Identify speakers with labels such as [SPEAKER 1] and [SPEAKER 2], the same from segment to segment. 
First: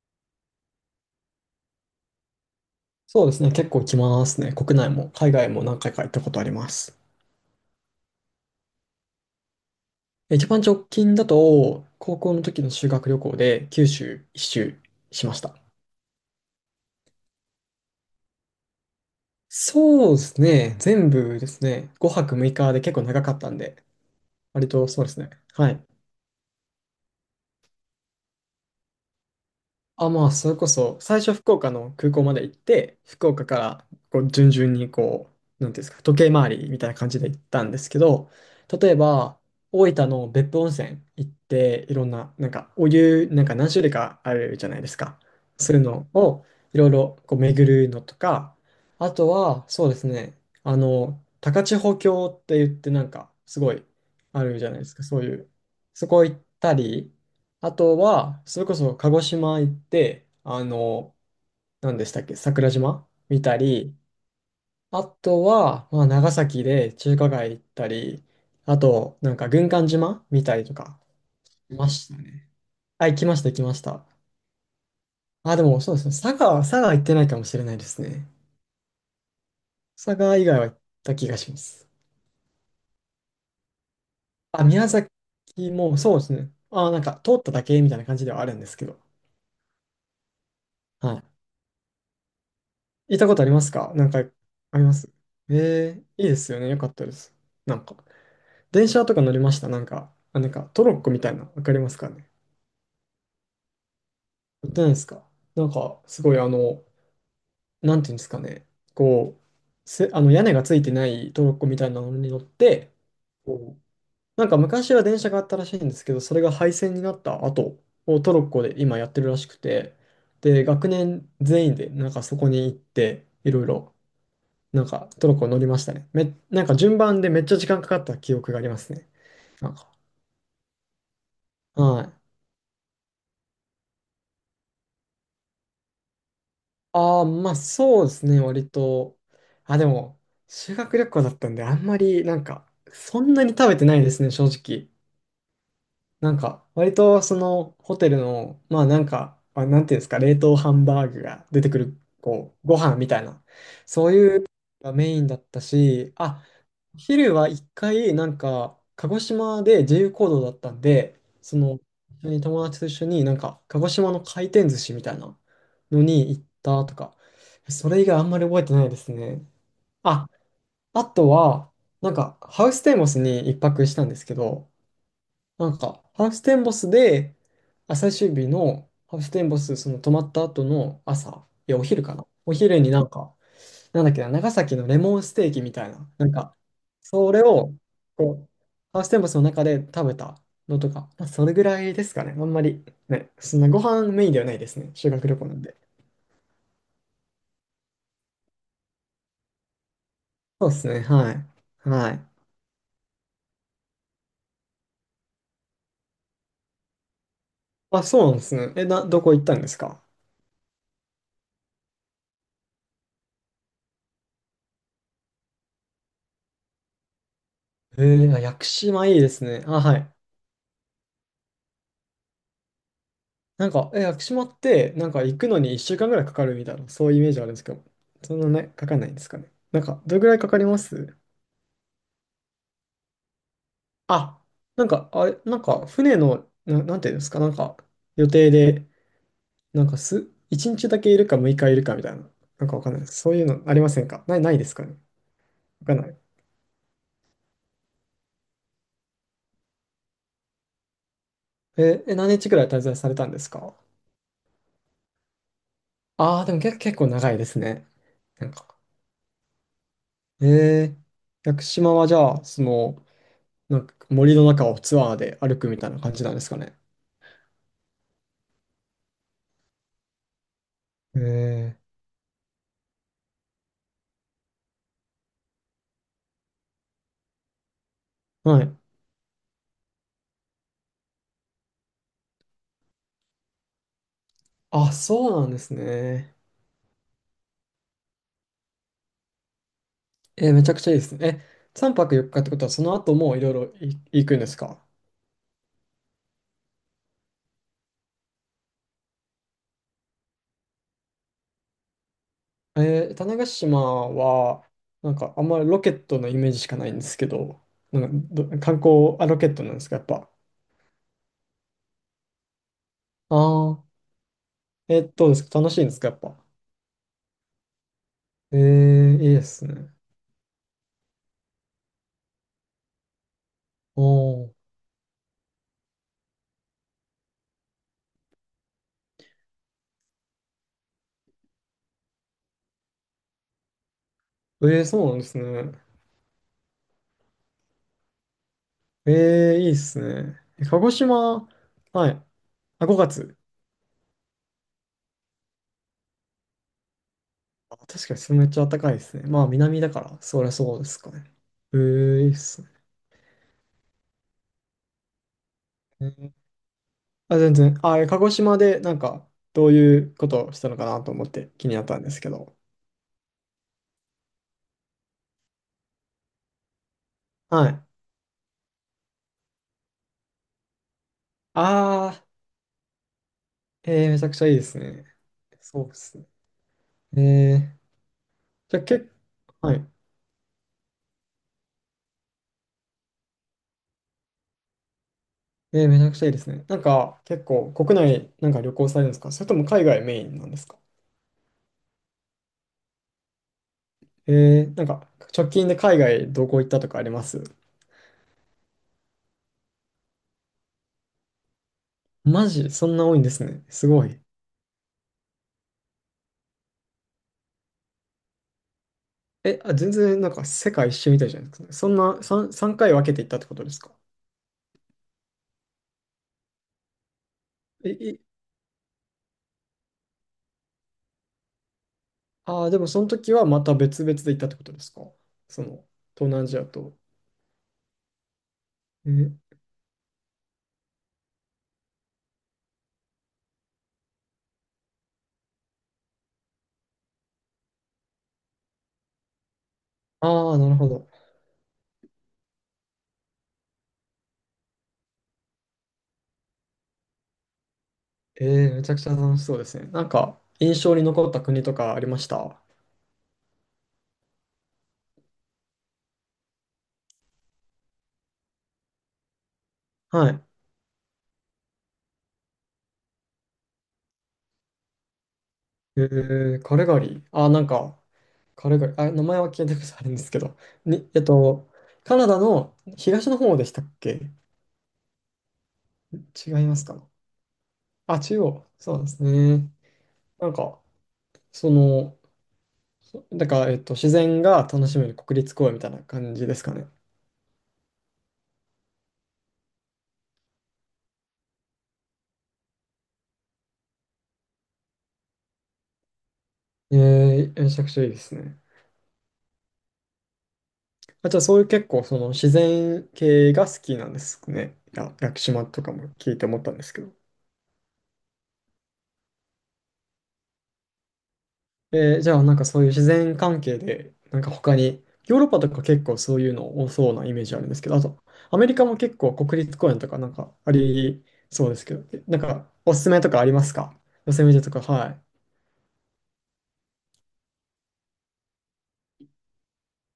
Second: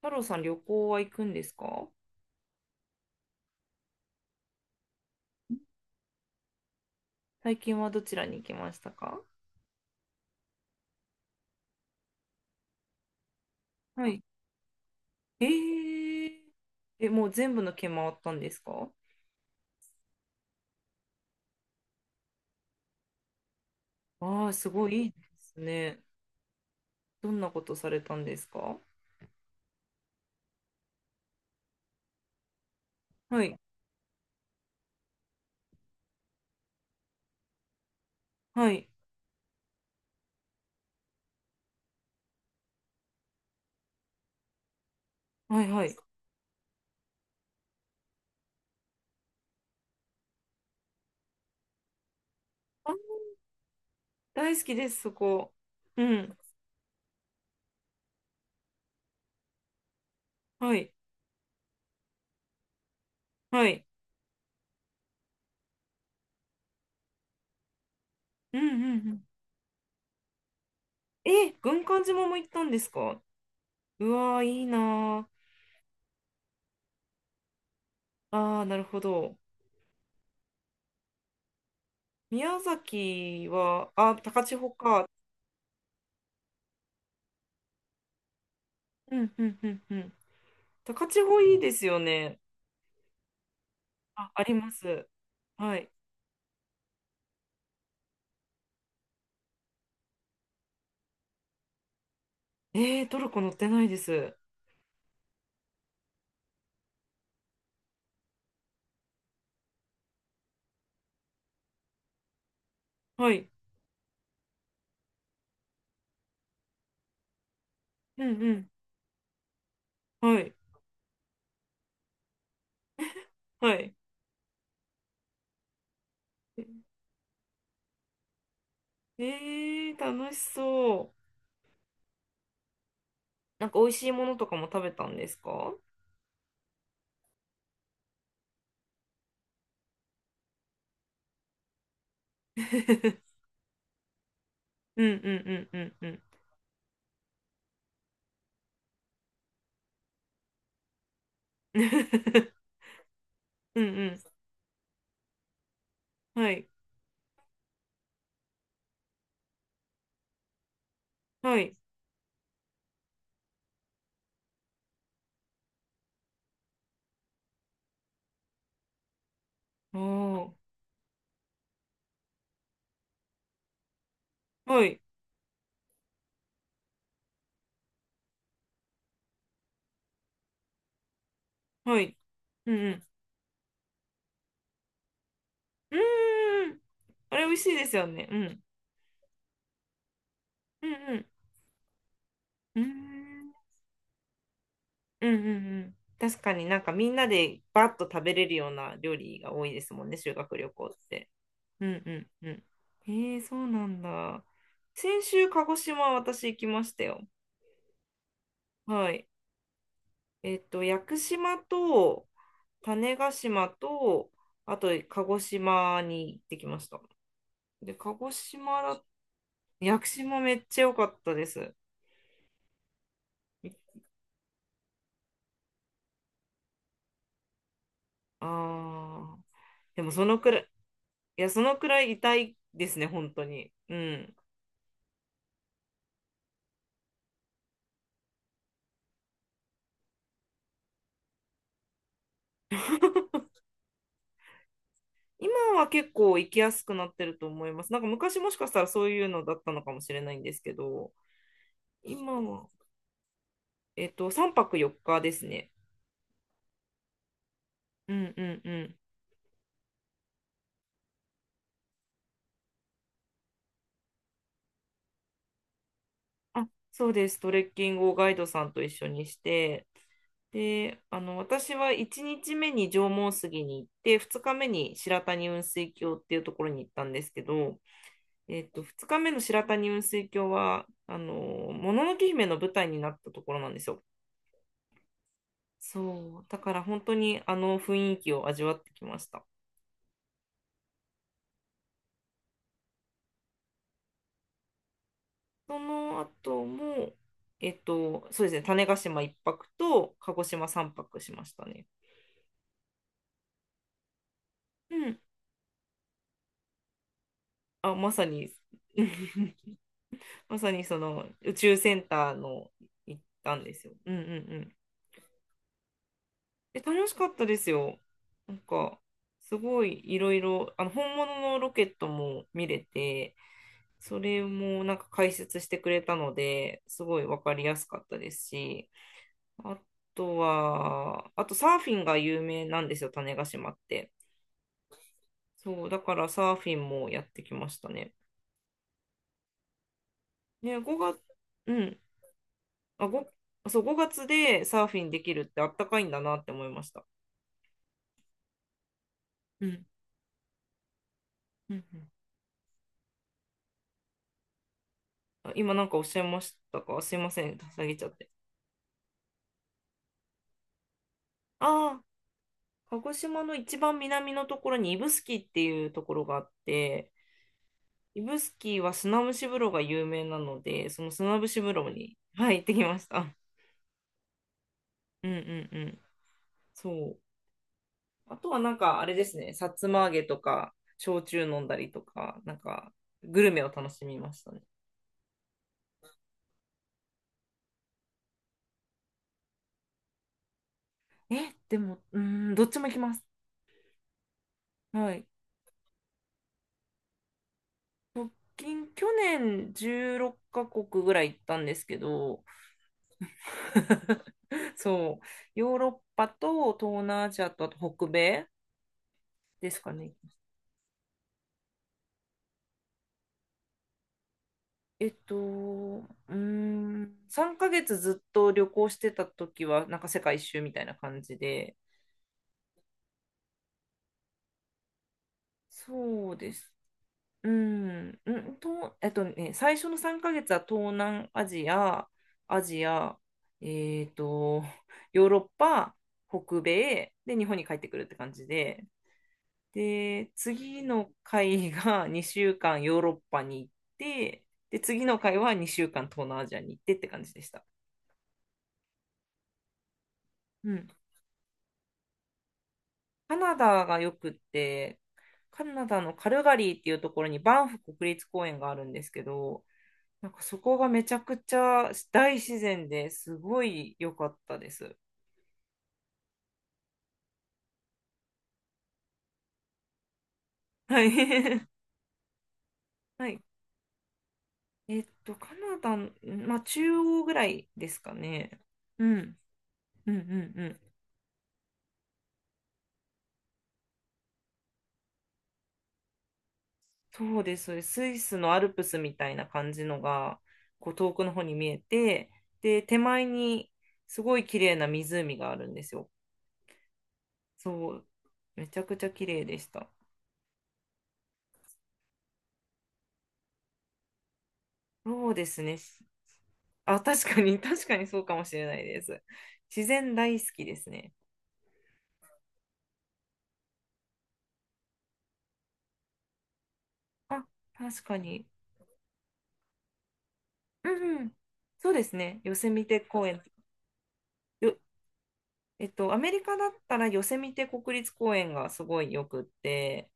[SPEAKER 1] 太郎さん、旅行は行くんですか？
[SPEAKER 2] そうですね、結構来ますね。国内も海外も何回か行ったことあります。
[SPEAKER 1] 最近はどちらに行きましたか？
[SPEAKER 2] 一番直近だと、高校の時の修学旅行で九
[SPEAKER 1] はい。
[SPEAKER 2] 州一周しまし
[SPEAKER 1] え
[SPEAKER 2] た。
[SPEAKER 1] ー、え、もう全部の県回ったんですか？
[SPEAKER 2] そうですね、全部ですね、5泊6日で結構長かったんで、
[SPEAKER 1] ああー、
[SPEAKER 2] 割
[SPEAKER 1] す
[SPEAKER 2] と
[SPEAKER 1] ごい
[SPEAKER 2] そう
[SPEAKER 1] いい
[SPEAKER 2] で
[SPEAKER 1] で
[SPEAKER 2] すね。
[SPEAKER 1] す
[SPEAKER 2] はい。
[SPEAKER 1] ね。どんなことされたんですか？
[SPEAKER 2] あ、まあ、それこそ、最初福岡の空港まで行って、福
[SPEAKER 1] は
[SPEAKER 2] 岡
[SPEAKER 1] い、
[SPEAKER 2] からこう順々にこう、なんていうんですか、時計回りみたいな感じで行ったんですけど、
[SPEAKER 1] はい、
[SPEAKER 2] 例えば、大分の別府温泉行って、いろんな、なんかお湯、なんか何種類かあるじゃないですか。
[SPEAKER 1] はい、
[SPEAKER 2] そういう
[SPEAKER 1] はい。
[SPEAKER 2] のをいろいろこう巡るのとか、あとは、そうですね、高千穂峡って言っ
[SPEAKER 1] あ、
[SPEAKER 2] て、なんか、すごいあ
[SPEAKER 1] 大
[SPEAKER 2] る
[SPEAKER 1] 好
[SPEAKER 2] じゃ
[SPEAKER 1] き
[SPEAKER 2] ないで
[SPEAKER 1] で
[SPEAKER 2] す
[SPEAKER 1] す、
[SPEAKER 2] か、
[SPEAKER 1] そ
[SPEAKER 2] そういう。
[SPEAKER 1] こ。う
[SPEAKER 2] そこ行
[SPEAKER 1] ん、
[SPEAKER 2] ったり、あとは、それこそ鹿児島行って、
[SPEAKER 1] はい、
[SPEAKER 2] 何でしたっけ、桜島見た
[SPEAKER 1] はい。
[SPEAKER 2] り、あとは、まあ、長崎で中華街行ったり、
[SPEAKER 1] うん、う
[SPEAKER 2] あ
[SPEAKER 1] ん、う
[SPEAKER 2] と、
[SPEAKER 1] ん。
[SPEAKER 2] なんか軍艦島見たりとか、
[SPEAKER 1] え、
[SPEAKER 2] い
[SPEAKER 1] 軍
[SPEAKER 2] ま
[SPEAKER 1] 艦
[SPEAKER 2] した
[SPEAKER 1] 島も行っ
[SPEAKER 2] ね。
[SPEAKER 1] たんです
[SPEAKER 2] あ、行
[SPEAKER 1] か？
[SPEAKER 2] きました、行きました。
[SPEAKER 1] うわー、いいなー。
[SPEAKER 2] あ、でもそうですね、佐賀行ってないかもしれないですね。
[SPEAKER 1] ああ、なるほど。
[SPEAKER 2] 佐賀以外は行った気がします。
[SPEAKER 1] 宮崎は、あ、高千
[SPEAKER 2] あ、
[SPEAKER 1] 穂
[SPEAKER 2] 宮
[SPEAKER 1] か。
[SPEAKER 2] 崎もそうですね。あ、なんか通っただけみたいな感じではあるんですけど。
[SPEAKER 1] うん、うん、うん、うん。高
[SPEAKER 2] は
[SPEAKER 1] 千穂
[SPEAKER 2] い。
[SPEAKER 1] いいですよね。
[SPEAKER 2] 行ったことありますか、なんか？
[SPEAKER 1] あ、ありま
[SPEAKER 2] ありま
[SPEAKER 1] す。
[SPEAKER 2] す？
[SPEAKER 1] はい。
[SPEAKER 2] ええ、いいですよね。よかったです。なんか、電車とか乗りました、なんか？あ、なんかトロッコみたいな、わかりますかね？
[SPEAKER 1] トルコ乗ってないです。
[SPEAKER 2] 乗ってないですか？なんか、すごいなんていうんですかね。こう、屋根がついてないトロッコみたいなのに乗って、
[SPEAKER 1] はい。
[SPEAKER 2] こうなんか昔は電車があったらしいんですけど、それが廃線になった後を
[SPEAKER 1] う
[SPEAKER 2] ト
[SPEAKER 1] ん
[SPEAKER 2] ロッ
[SPEAKER 1] う
[SPEAKER 2] コ
[SPEAKER 1] ん。
[SPEAKER 2] で今やってるらしくて、
[SPEAKER 1] はい。
[SPEAKER 2] で、学年全員でなんかそこに行って、いろい
[SPEAKER 1] はい。
[SPEAKER 2] ろなんかトルコ乗りましたね。なんか順番でめっちゃ時間かかった記憶がありますね。なんか。
[SPEAKER 1] えー、楽しそう。
[SPEAKER 2] はい。
[SPEAKER 1] なんか美味しいものとかも食べたんですか？
[SPEAKER 2] ああ、まあそうですね、割と。あ、でも、修学旅行だったんで、あんまりなんか、そんなに食べてないですね、正直。
[SPEAKER 1] うんうんうんうんうん。
[SPEAKER 2] なんか、割とそのホテルの、まあなんか、あ、なんていうんですか、冷凍ハンバーグが出てくる、こう、ご飯みたいな、
[SPEAKER 1] うん
[SPEAKER 2] そう
[SPEAKER 1] う
[SPEAKER 2] いうがメインだったし、
[SPEAKER 1] ん。
[SPEAKER 2] あ、
[SPEAKER 1] はい。
[SPEAKER 2] 昼は一回、なんか、鹿児島で自由行動だったんで、そ
[SPEAKER 1] はい。
[SPEAKER 2] の、一緒に友達と一緒に、なんか、鹿児島の回転寿司みたいなのに行ったとか、それ以外あんまり覚えてないですね。
[SPEAKER 1] あ
[SPEAKER 2] あ、
[SPEAKER 1] ー。
[SPEAKER 2] あとは、なんか、ハウステンボスに一泊したんですけど、
[SPEAKER 1] はい。
[SPEAKER 2] なんか、ハウステンボスで、あ最終日のハウステンボス、その泊まった後の朝、いや、お
[SPEAKER 1] は
[SPEAKER 2] 昼か
[SPEAKER 1] い。
[SPEAKER 2] な。お
[SPEAKER 1] うん
[SPEAKER 2] 昼
[SPEAKER 1] う
[SPEAKER 2] にな
[SPEAKER 1] ん。
[SPEAKER 2] んか、なんだっけな、長崎のレモンステーキみたい
[SPEAKER 1] うー
[SPEAKER 2] な、なんか、
[SPEAKER 1] ん。
[SPEAKER 2] そ
[SPEAKER 1] あ
[SPEAKER 2] れ
[SPEAKER 1] れ美味し
[SPEAKER 2] を、
[SPEAKER 1] いですよね。
[SPEAKER 2] こ
[SPEAKER 1] う
[SPEAKER 2] う、
[SPEAKER 1] ん。
[SPEAKER 2] ハウステンボスの中で食べたの
[SPEAKER 1] う
[SPEAKER 2] と
[SPEAKER 1] ん
[SPEAKER 2] か、
[SPEAKER 1] う
[SPEAKER 2] ま
[SPEAKER 1] ん。
[SPEAKER 2] あ、それぐらいですかね。あんま
[SPEAKER 1] うー
[SPEAKER 2] り、
[SPEAKER 1] ん。
[SPEAKER 2] ね、そんなご飯メインではないですね。修
[SPEAKER 1] う
[SPEAKER 2] 学
[SPEAKER 1] ん
[SPEAKER 2] 旅
[SPEAKER 1] う
[SPEAKER 2] 行
[SPEAKER 1] んう
[SPEAKER 2] なんで。
[SPEAKER 1] ん。確かになんかみんなでバッと食べれるような料理が多いですもんね、修学
[SPEAKER 2] そ
[SPEAKER 1] 旅
[SPEAKER 2] うで
[SPEAKER 1] 行
[SPEAKER 2] す
[SPEAKER 1] っ
[SPEAKER 2] ね、
[SPEAKER 1] て。
[SPEAKER 2] は
[SPEAKER 1] う
[SPEAKER 2] い。
[SPEAKER 1] ん
[SPEAKER 2] は
[SPEAKER 1] う
[SPEAKER 2] い。
[SPEAKER 1] んうん。えー、そうなんだ。先週、鹿児島私行きましたよ。
[SPEAKER 2] あ、そうなんですね。
[SPEAKER 1] は
[SPEAKER 2] ど
[SPEAKER 1] い。
[SPEAKER 2] こ行ったんですか？
[SPEAKER 1] 屋久島と種子島と、あと鹿児島に行ってきました。で、鹿児
[SPEAKER 2] あ、屋久
[SPEAKER 1] 島だ、
[SPEAKER 2] 島いいですね。あ、は
[SPEAKER 1] 屋久
[SPEAKER 2] い。
[SPEAKER 1] 島めっちゃ良かったです。
[SPEAKER 2] なんか、
[SPEAKER 1] い
[SPEAKER 2] 屋久島って、なんか行くのに1週間ぐらいかかるみたいな、そういうイメージあるんですけど、そんなね、かかんないんです
[SPEAKER 1] あ
[SPEAKER 2] か
[SPEAKER 1] ー、
[SPEAKER 2] ね。なん
[SPEAKER 1] で
[SPEAKER 2] か、
[SPEAKER 1] も
[SPEAKER 2] どれ
[SPEAKER 1] そ
[SPEAKER 2] ぐら
[SPEAKER 1] の
[SPEAKER 2] いか
[SPEAKER 1] く
[SPEAKER 2] か
[SPEAKER 1] らい、
[SPEAKER 2] ります？
[SPEAKER 1] いや、そのくらい痛いですね、本当に。うん。
[SPEAKER 2] あ、なんか、あれ、なんか、船の、なんていうんですか、なんか、予定で、なんか、1日だけいるか6日いるかみたいな、なんかわかんないです。そういうのありませんか、ないですかね？
[SPEAKER 1] 今
[SPEAKER 2] わ
[SPEAKER 1] は
[SPEAKER 2] かんな
[SPEAKER 1] 結
[SPEAKER 2] い。
[SPEAKER 1] 構行きやすくなってると思います。なんか昔もしかしたらそういうのだったのかもしれないんですけど、
[SPEAKER 2] 何
[SPEAKER 1] 今
[SPEAKER 2] 日くら
[SPEAKER 1] は、
[SPEAKER 2] い滞在されたんですか？
[SPEAKER 1] 3泊4日ですね。
[SPEAKER 2] ああー、でも結構長いですね。
[SPEAKER 1] うんう
[SPEAKER 2] なん
[SPEAKER 1] んう
[SPEAKER 2] か、
[SPEAKER 1] ん。
[SPEAKER 2] え屋久島はじゃあ、その、なんか森の中をツアーで歩くみたいな感じなんですか
[SPEAKER 1] あ、
[SPEAKER 2] ね。
[SPEAKER 1] そうです。トレッキングをガイドさんと一緒にして、で、私は
[SPEAKER 2] え
[SPEAKER 1] 1日目に縄文杉に行って、2日目に白谷雲水峡っていうところに行ったんですけど、
[SPEAKER 2] はい。
[SPEAKER 1] 2日目の白谷雲水峡は、もののけ姫の舞台になったところなんですよ。
[SPEAKER 2] あ、そうなんですね。
[SPEAKER 1] そう、だから本当にあの雰囲気を味わってきました。
[SPEAKER 2] めちゃくちゃいいですね。3泊4日っかってことは、その後もいろいろ行くんですか？
[SPEAKER 1] その後も、そうですね、種子島一泊と鹿児島三泊しましたね。
[SPEAKER 2] 種子島は、
[SPEAKER 1] う
[SPEAKER 2] なん
[SPEAKER 1] ん。
[SPEAKER 2] かあんまりロケットのイメージしかないんですけど、
[SPEAKER 1] あ、
[SPEAKER 2] な
[SPEAKER 1] まさ
[SPEAKER 2] んか
[SPEAKER 1] に、
[SPEAKER 2] 観光、あ、ロケットなんですか、やっぱ。
[SPEAKER 1] まさにその宇宙センターの行ったん
[SPEAKER 2] あ
[SPEAKER 1] で
[SPEAKER 2] あ、
[SPEAKER 1] すよ。うんうんうん。
[SPEAKER 2] どうですか、楽しいんですか、やっぱ。
[SPEAKER 1] え、楽しかったですよ。なんか、
[SPEAKER 2] いいで
[SPEAKER 1] す
[SPEAKER 2] す
[SPEAKER 1] ご
[SPEAKER 2] ね。
[SPEAKER 1] いいろいろ、本物のロケットも見れて、
[SPEAKER 2] お
[SPEAKER 1] それ
[SPEAKER 2] ー、
[SPEAKER 1] もなんか解説してくれたので、すごいわかりやすかったですし、あとは、あとサーフィンが有名なんですよ、種子島って。
[SPEAKER 2] そうなんですね。
[SPEAKER 1] そう、だからサーフィンもやってきましたね。
[SPEAKER 2] いいですね。
[SPEAKER 1] ね、
[SPEAKER 2] 鹿児
[SPEAKER 1] 5月、
[SPEAKER 2] 島、
[SPEAKER 1] うん、
[SPEAKER 2] はい。あ、
[SPEAKER 1] あ、
[SPEAKER 2] 5
[SPEAKER 1] ご
[SPEAKER 2] 月。
[SPEAKER 1] そう、5月でサーフィンできるってあったかいんだなって思いました。
[SPEAKER 2] あ、確かにそれめっちゃ暖かいですね。まあ、
[SPEAKER 1] う
[SPEAKER 2] 南
[SPEAKER 1] ん。
[SPEAKER 2] だから、そりゃそうですかね。
[SPEAKER 1] うんうん。
[SPEAKER 2] いいっすね。
[SPEAKER 1] あ、今なんかおっしゃいましたか？すいま
[SPEAKER 2] あ、
[SPEAKER 1] せ
[SPEAKER 2] 全
[SPEAKER 1] ん、
[SPEAKER 2] 然。
[SPEAKER 1] 下げ
[SPEAKER 2] あ、
[SPEAKER 1] ちゃっ
[SPEAKER 2] 鹿
[SPEAKER 1] て。
[SPEAKER 2] 児島でなんか、どういうことをしたのかなと思って気になっ
[SPEAKER 1] あ
[SPEAKER 2] たん
[SPEAKER 1] あ、
[SPEAKER 2] ですけど。
[SPEAKER 1] 鹿児島の一番南のところに指宿っていうところがあって、
[SPEAKER 2] はい。
[SPEAKER 1] 指宿は砂蒸し風呂が有名なので、その砂蒸し風
[SPEAKER 2] あ
[SPEAKER 1] 呂に、はい、行ってきました。
[SPEAKER 2] ー、めちゃくちゃいいですね。
[SPEAKER 1] うんうんう
[SPEAKER 2] そうで
[SPEAKER 1] ん。
[SPEAKER 2] すね。
[SPEAKER 1] そう。
[SPEAKER 2] えー、
[SPEAKER 1] あとはな
[SPEAKER 2] じ
[SPEAKER 1] ん
[SPEAKER 2] ゃあ、
[SPEAKER 1] かあれですね、さ
[SPEAKER 2] はい。
[SPEAKER 1] つま揚げとか、焼酎飲んだりとか、なんかグルメを楽しみましたね。
[SPEAKER 2] めちゃくちゃいいですね。なんか、結構、国内なんか旅行されるんですか？それとも海外メインなんですか？
[SPEAKER 1] え、でも、うーん、どっちも行きます。
[SPEAKER 2] なんか、
[SPEAKER 1] はい。
[SPEAKER 2] 直近で海外どこ行ったとかあります？
[SPEAKER 1] 直近、去年16カ国ぐらい行ったんですけど、
[SPEAKER 2] マジ、そんな多いんですね。すごい。
[SPEAKER 1] そう、ヨーロッパと東南アジアとあと北米で
[SPEAKER 2] あ、
[SPEAKER 1] す
[SPEAKER 2] 全
[SPEAKER 1] かね。
[SPEAKER 2] 然なんか世界一周みたいじゃないですかね。そんな3、三回分けて行ったってことですか？
[SPEAKER 1] うーん、3ヶ月
[SPEAKER 2] え、
[SPEAKER 1] ずっと旅行してた時は、なんか世界一周みたいな感じで、
[SPEAKER 2] ああ、でもその時はまた別々で行ったってことですか？その、東
[SPEAKER 1] そう
[SPEAKER 2] 南ア
[SPEAKER 1] で
[SPEAKER 2] ジア
[SPEAKER 1] す。
[SPEAKER 2] と。
[SPEAKER 1] うん、
[SPEAKER 2] え、
[SPEAKER 1] 最初の3ヶ月は東南アジア、アジア、えっと、ヨーロッパ、北米、で、日本に帰ってくるって感じで、で、
[SPEAKER 2] ああ、なる
[SPEAKER 1] 次
[SPEAKER 2] ほど。
[SPEAKER 1] の回が2週間ヨーロッパに行って、で、次の回は2週間東南アジアに行ってって感じでした。
[SPEAKER 2] ええ、めちゃくちゃ楽しそうですね。なんか、
[SPEAKER 1] う
[SPEAKER 2] 印
[SPEAKER 1] ん。
[SPEAKER 2] 象に残った国とかありました？
[SPEAKER 1] カナダがよくって、カナダのカルガリーっていうところにバンフ国立公園があるんですけど、
[SPEAKER 2] は
[SPEAKER 1] なんか
[SPEAKER 2] い。
[SPEAKER 1] そこがめちゃくちゃ大自然ですごい良かったです。
[SPEAKER 2] えカルガリー。あーなんか、カルガリー。あ、名前は聞いたことあるんですけど。
[SPEAKER 1] は
[SPEAKER 2] に、えっ
[SPEAKER 1] い。
[SPEAKER 2] と、カナダの 東
[SPEAKER 1] は
[SPEAKER 2] の
[SPEAKER 1] い。
[SPEAKER 2] 方でしたっけ？
[SPEAKER 1] カナダの、
[SPEAKER 2] 違
[SPEAKER 1] まあ、
[SPEAKER 2] います
[SPEAKER 1] 中
[SPEAKER 2] か？
[SPEAKER 1] 央ぐらいですか
[SPEAKER 2] あ、中
[SPEAKER 1] ね。
[SPEAKER 2] 央。そう
[SPEAKER 1] う
[SPEAKER 2] です
[SPEAKER 1] ん。
[SPEAKER 2] ね。
[SPEAKER 1] うんう
[SPEAKER 2] なん
[SPEAKER 1] んうん。
[SPEAKER 2] か、その、そなんか、えっと、自然が楽しめる国立公園みたいな感じですかね。
[SPEAKER 1] そうです。そうです、スイスのアルプスみたいな感じのが、こう遠くの方に見えて、で、手前にすごい綺麗な湖があるんですよ。
[SPEAKER 2] めちゃく
[SPEAKER 1] そ
[SPEAKER 2] ち
[SPEAKER 1] う。
[SPEAKER 2] ゃいいですね。
[SPEAKER 1] めちゃくちゃ綺麗でした。
[SPEAKER 2] あ、じゃあそういう結構その自然系が好きなんですね。いや、
[SPEAKER 1] そ
[SPEAKER 2] 屋
[SPEAKER 1] う
[SPEAKER 2] 久
[SPEAKER 1] です
[SPEAKER 2] 島
[SPEAKER 1] ね。
[SPEAKER 2] とかも聞いて思ったんです
[SPEAKER 1] あ、
[SPEAKER 2] けど。
[SPEAKER 1] 確かに、確かにそうかもしれないです。自然大好きですね。
[SPEAKER 2] じゃあなんかそういう自然関係で、なんか他に、ヨーロッパとか結構そういうの多そうなイメ
[SPEAKER 1] あ、
[SPEAKER 2] ージあるんですけど、あ
[SPEAKER 1] 確か
[SPEAKER 2] と
[SPEAKER 1] に。
[SPEAKER 2] アメリカも結構国立公園とかなんかあ
[SPEAKER 1] うんう
[SPEAKER 2] り
[SPEAKER 1] ん。
[SPEAKER 2] そうです
[SPEAKER 1] そう
[SPEAKER 2] け
[SPEAKER 1] で
[SPEAKER 2] ど、
[SPEAKER 1] す
[SPEAKER 2] な
[SPEAKER 1] ね。
[SPEAKER 2] ん
[SPEAKER 1] ヨセ
[SPEAKER 2] か
[SPEAKER 1] ミ
[SPEAKER 2] お
[SPEAKER 1] テ
[SPEAKER 2] すすめ
[SPEAKER 1] 公
[SPEAKER 2] とか
[SPEAKER 1] 園。
[SPEAKER 2] ありますか？ヨセミテと
[SPEAKER 1] よ、
[SPEAKER 2] か、はい。
[SPEAKER 1] えっと、アメリカだったらヨセミテ国立公園がすごいよくって、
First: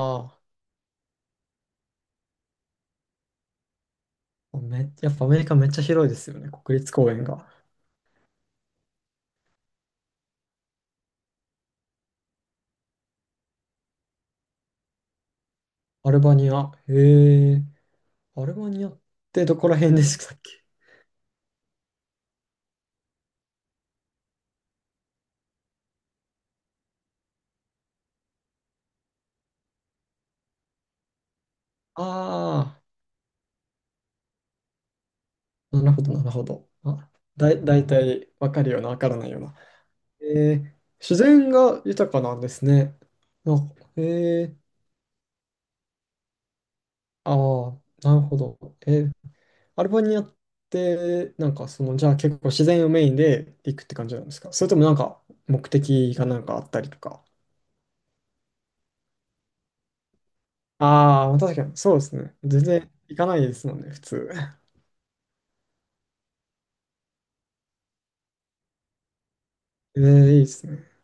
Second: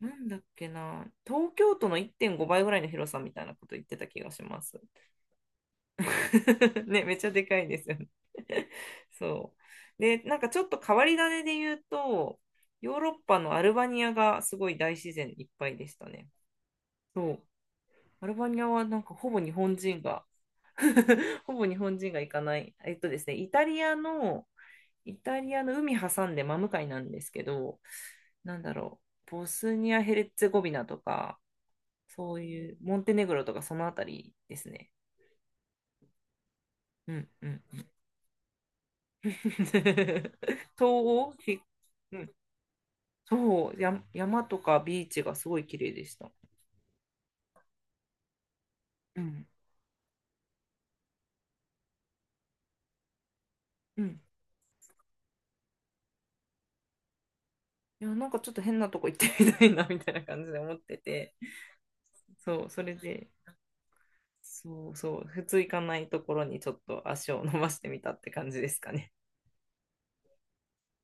[SPEAKER 1] なんだっけな、東京都の1.5倍ぐらいの広さみたいなこと言ってた気がし
[SPEAKER 2] あ、
[SPEAKER 1] ます。
[SPEAKER 2] やっぱアメリカめっちゃ広いですよね、国 立
[SPEAKER 1] ね、
[SPEAKER 2] 公
[SPEAKER 1] めっ
[SPEAKER 2] 園
[SPEAKER 1] ちゃで
[SPEAKER 2] が。
[SPEAKER 1] かいですよね。そう。で、なんかちょっと変わり種で言うと、ヨーロッパのアルバニアがすごい大自然いっぱいでした
[SPEAKER 2] アル
[SPEAKER 1] ね。
[SPEAKER 2] バニア。
[SPEAKER 1] そう。
[SPEAKER 2] へえ。
[SPEAKER 1] アル
[SPEAKER 2] ア
[SPEAKER 1] バ
[SPEAKER 2] ル
[SPEAKER 1] ニア
[SPEAKER 2] バニ
[SPEAKER 1] は
[SPEAKER 2] ア
[SPEAKER 1] な
[SPEAKER 2] っ
[SPEAKER 1] んかほぼ
[SPEAKER 2] て
[SPEAKER 1] 日
[SPEAKER 2] どこら
[SPEAKER 1] 本
[SPEAKER 2] 辺
[SPEAKER 1] 人
[SPEAKER 2] でし
[SPEAKER 1] が
[SPEAKER 2] たっけ？
[SPEAKER 1] ほぼ日本人が行かない。えっとですね、イタリアの海挟んで真向かいなんですけど、なんだろう、ボスニア・ヘレッツェゴビナとか、そういう、
[SPEAKER 2] あ
[SPEAKER 1] モンテネグロとかそのあたりですね。
[SPEAKER 2] あー、なるほど、なるほど。あ、
[SPEAKER 1] うんうん。
[SPEAKER 2] だいたいわかるような、わからないような。
[SPEAKER 1] 東
[SPEAKER 2] えー、自
[SPEAKER 1] 欧、
[SPEAKER 2] 然
[SPEAKER 1] ひ
[SPEAKER 2] が豊
[SPEAKER 1] う
[SPEAKER 2] か
[SPEAKER 1] ん、
[SPEAKER 2] なんですね。な
[SPEAKER 1] そ
[SPEAKER 2] ん
[SPEAKER 1] う、
[SPEAKER 2] か、
[SPEAKER 1] や、山とかビーチがすごい綺麗でした。
[SPEAKER 2] ああ、なるほど。
[SPEAKER 1] うん。
[SPEAKER 2] アルバニアって、なんかその、じゃあ結構自然をメインで行くって
[SPEAKER 1] う
[SPEAKER 2] 感じ
[SPEAKER 1] ん。
[SPEAKER 2] なんですか？それともなんか目的がなんかあったりとか。
[SPEAKER 1] いや、なんかちょっと変なとこ行ってみたいな、みたいな感じで思って
[SPEAKER 2] あ
[SPEAKER 1] て、
[SPEAKER 2] あ、確かに、そうですね。全
[SPEAKER 1] そう、そ
[SPEAKER 2] 然
[SPEAKER 1] れ
[SPEAKER 2] 行か
[SPEAKER 1] で。
[SPEAKER 2] ないですもんね、普通。
[SPEAKER 1] そうそう、普通行かないところにちょっと足を伸ばしてみたって感じですかね。
[SPEAKER 2] えー、いいですね。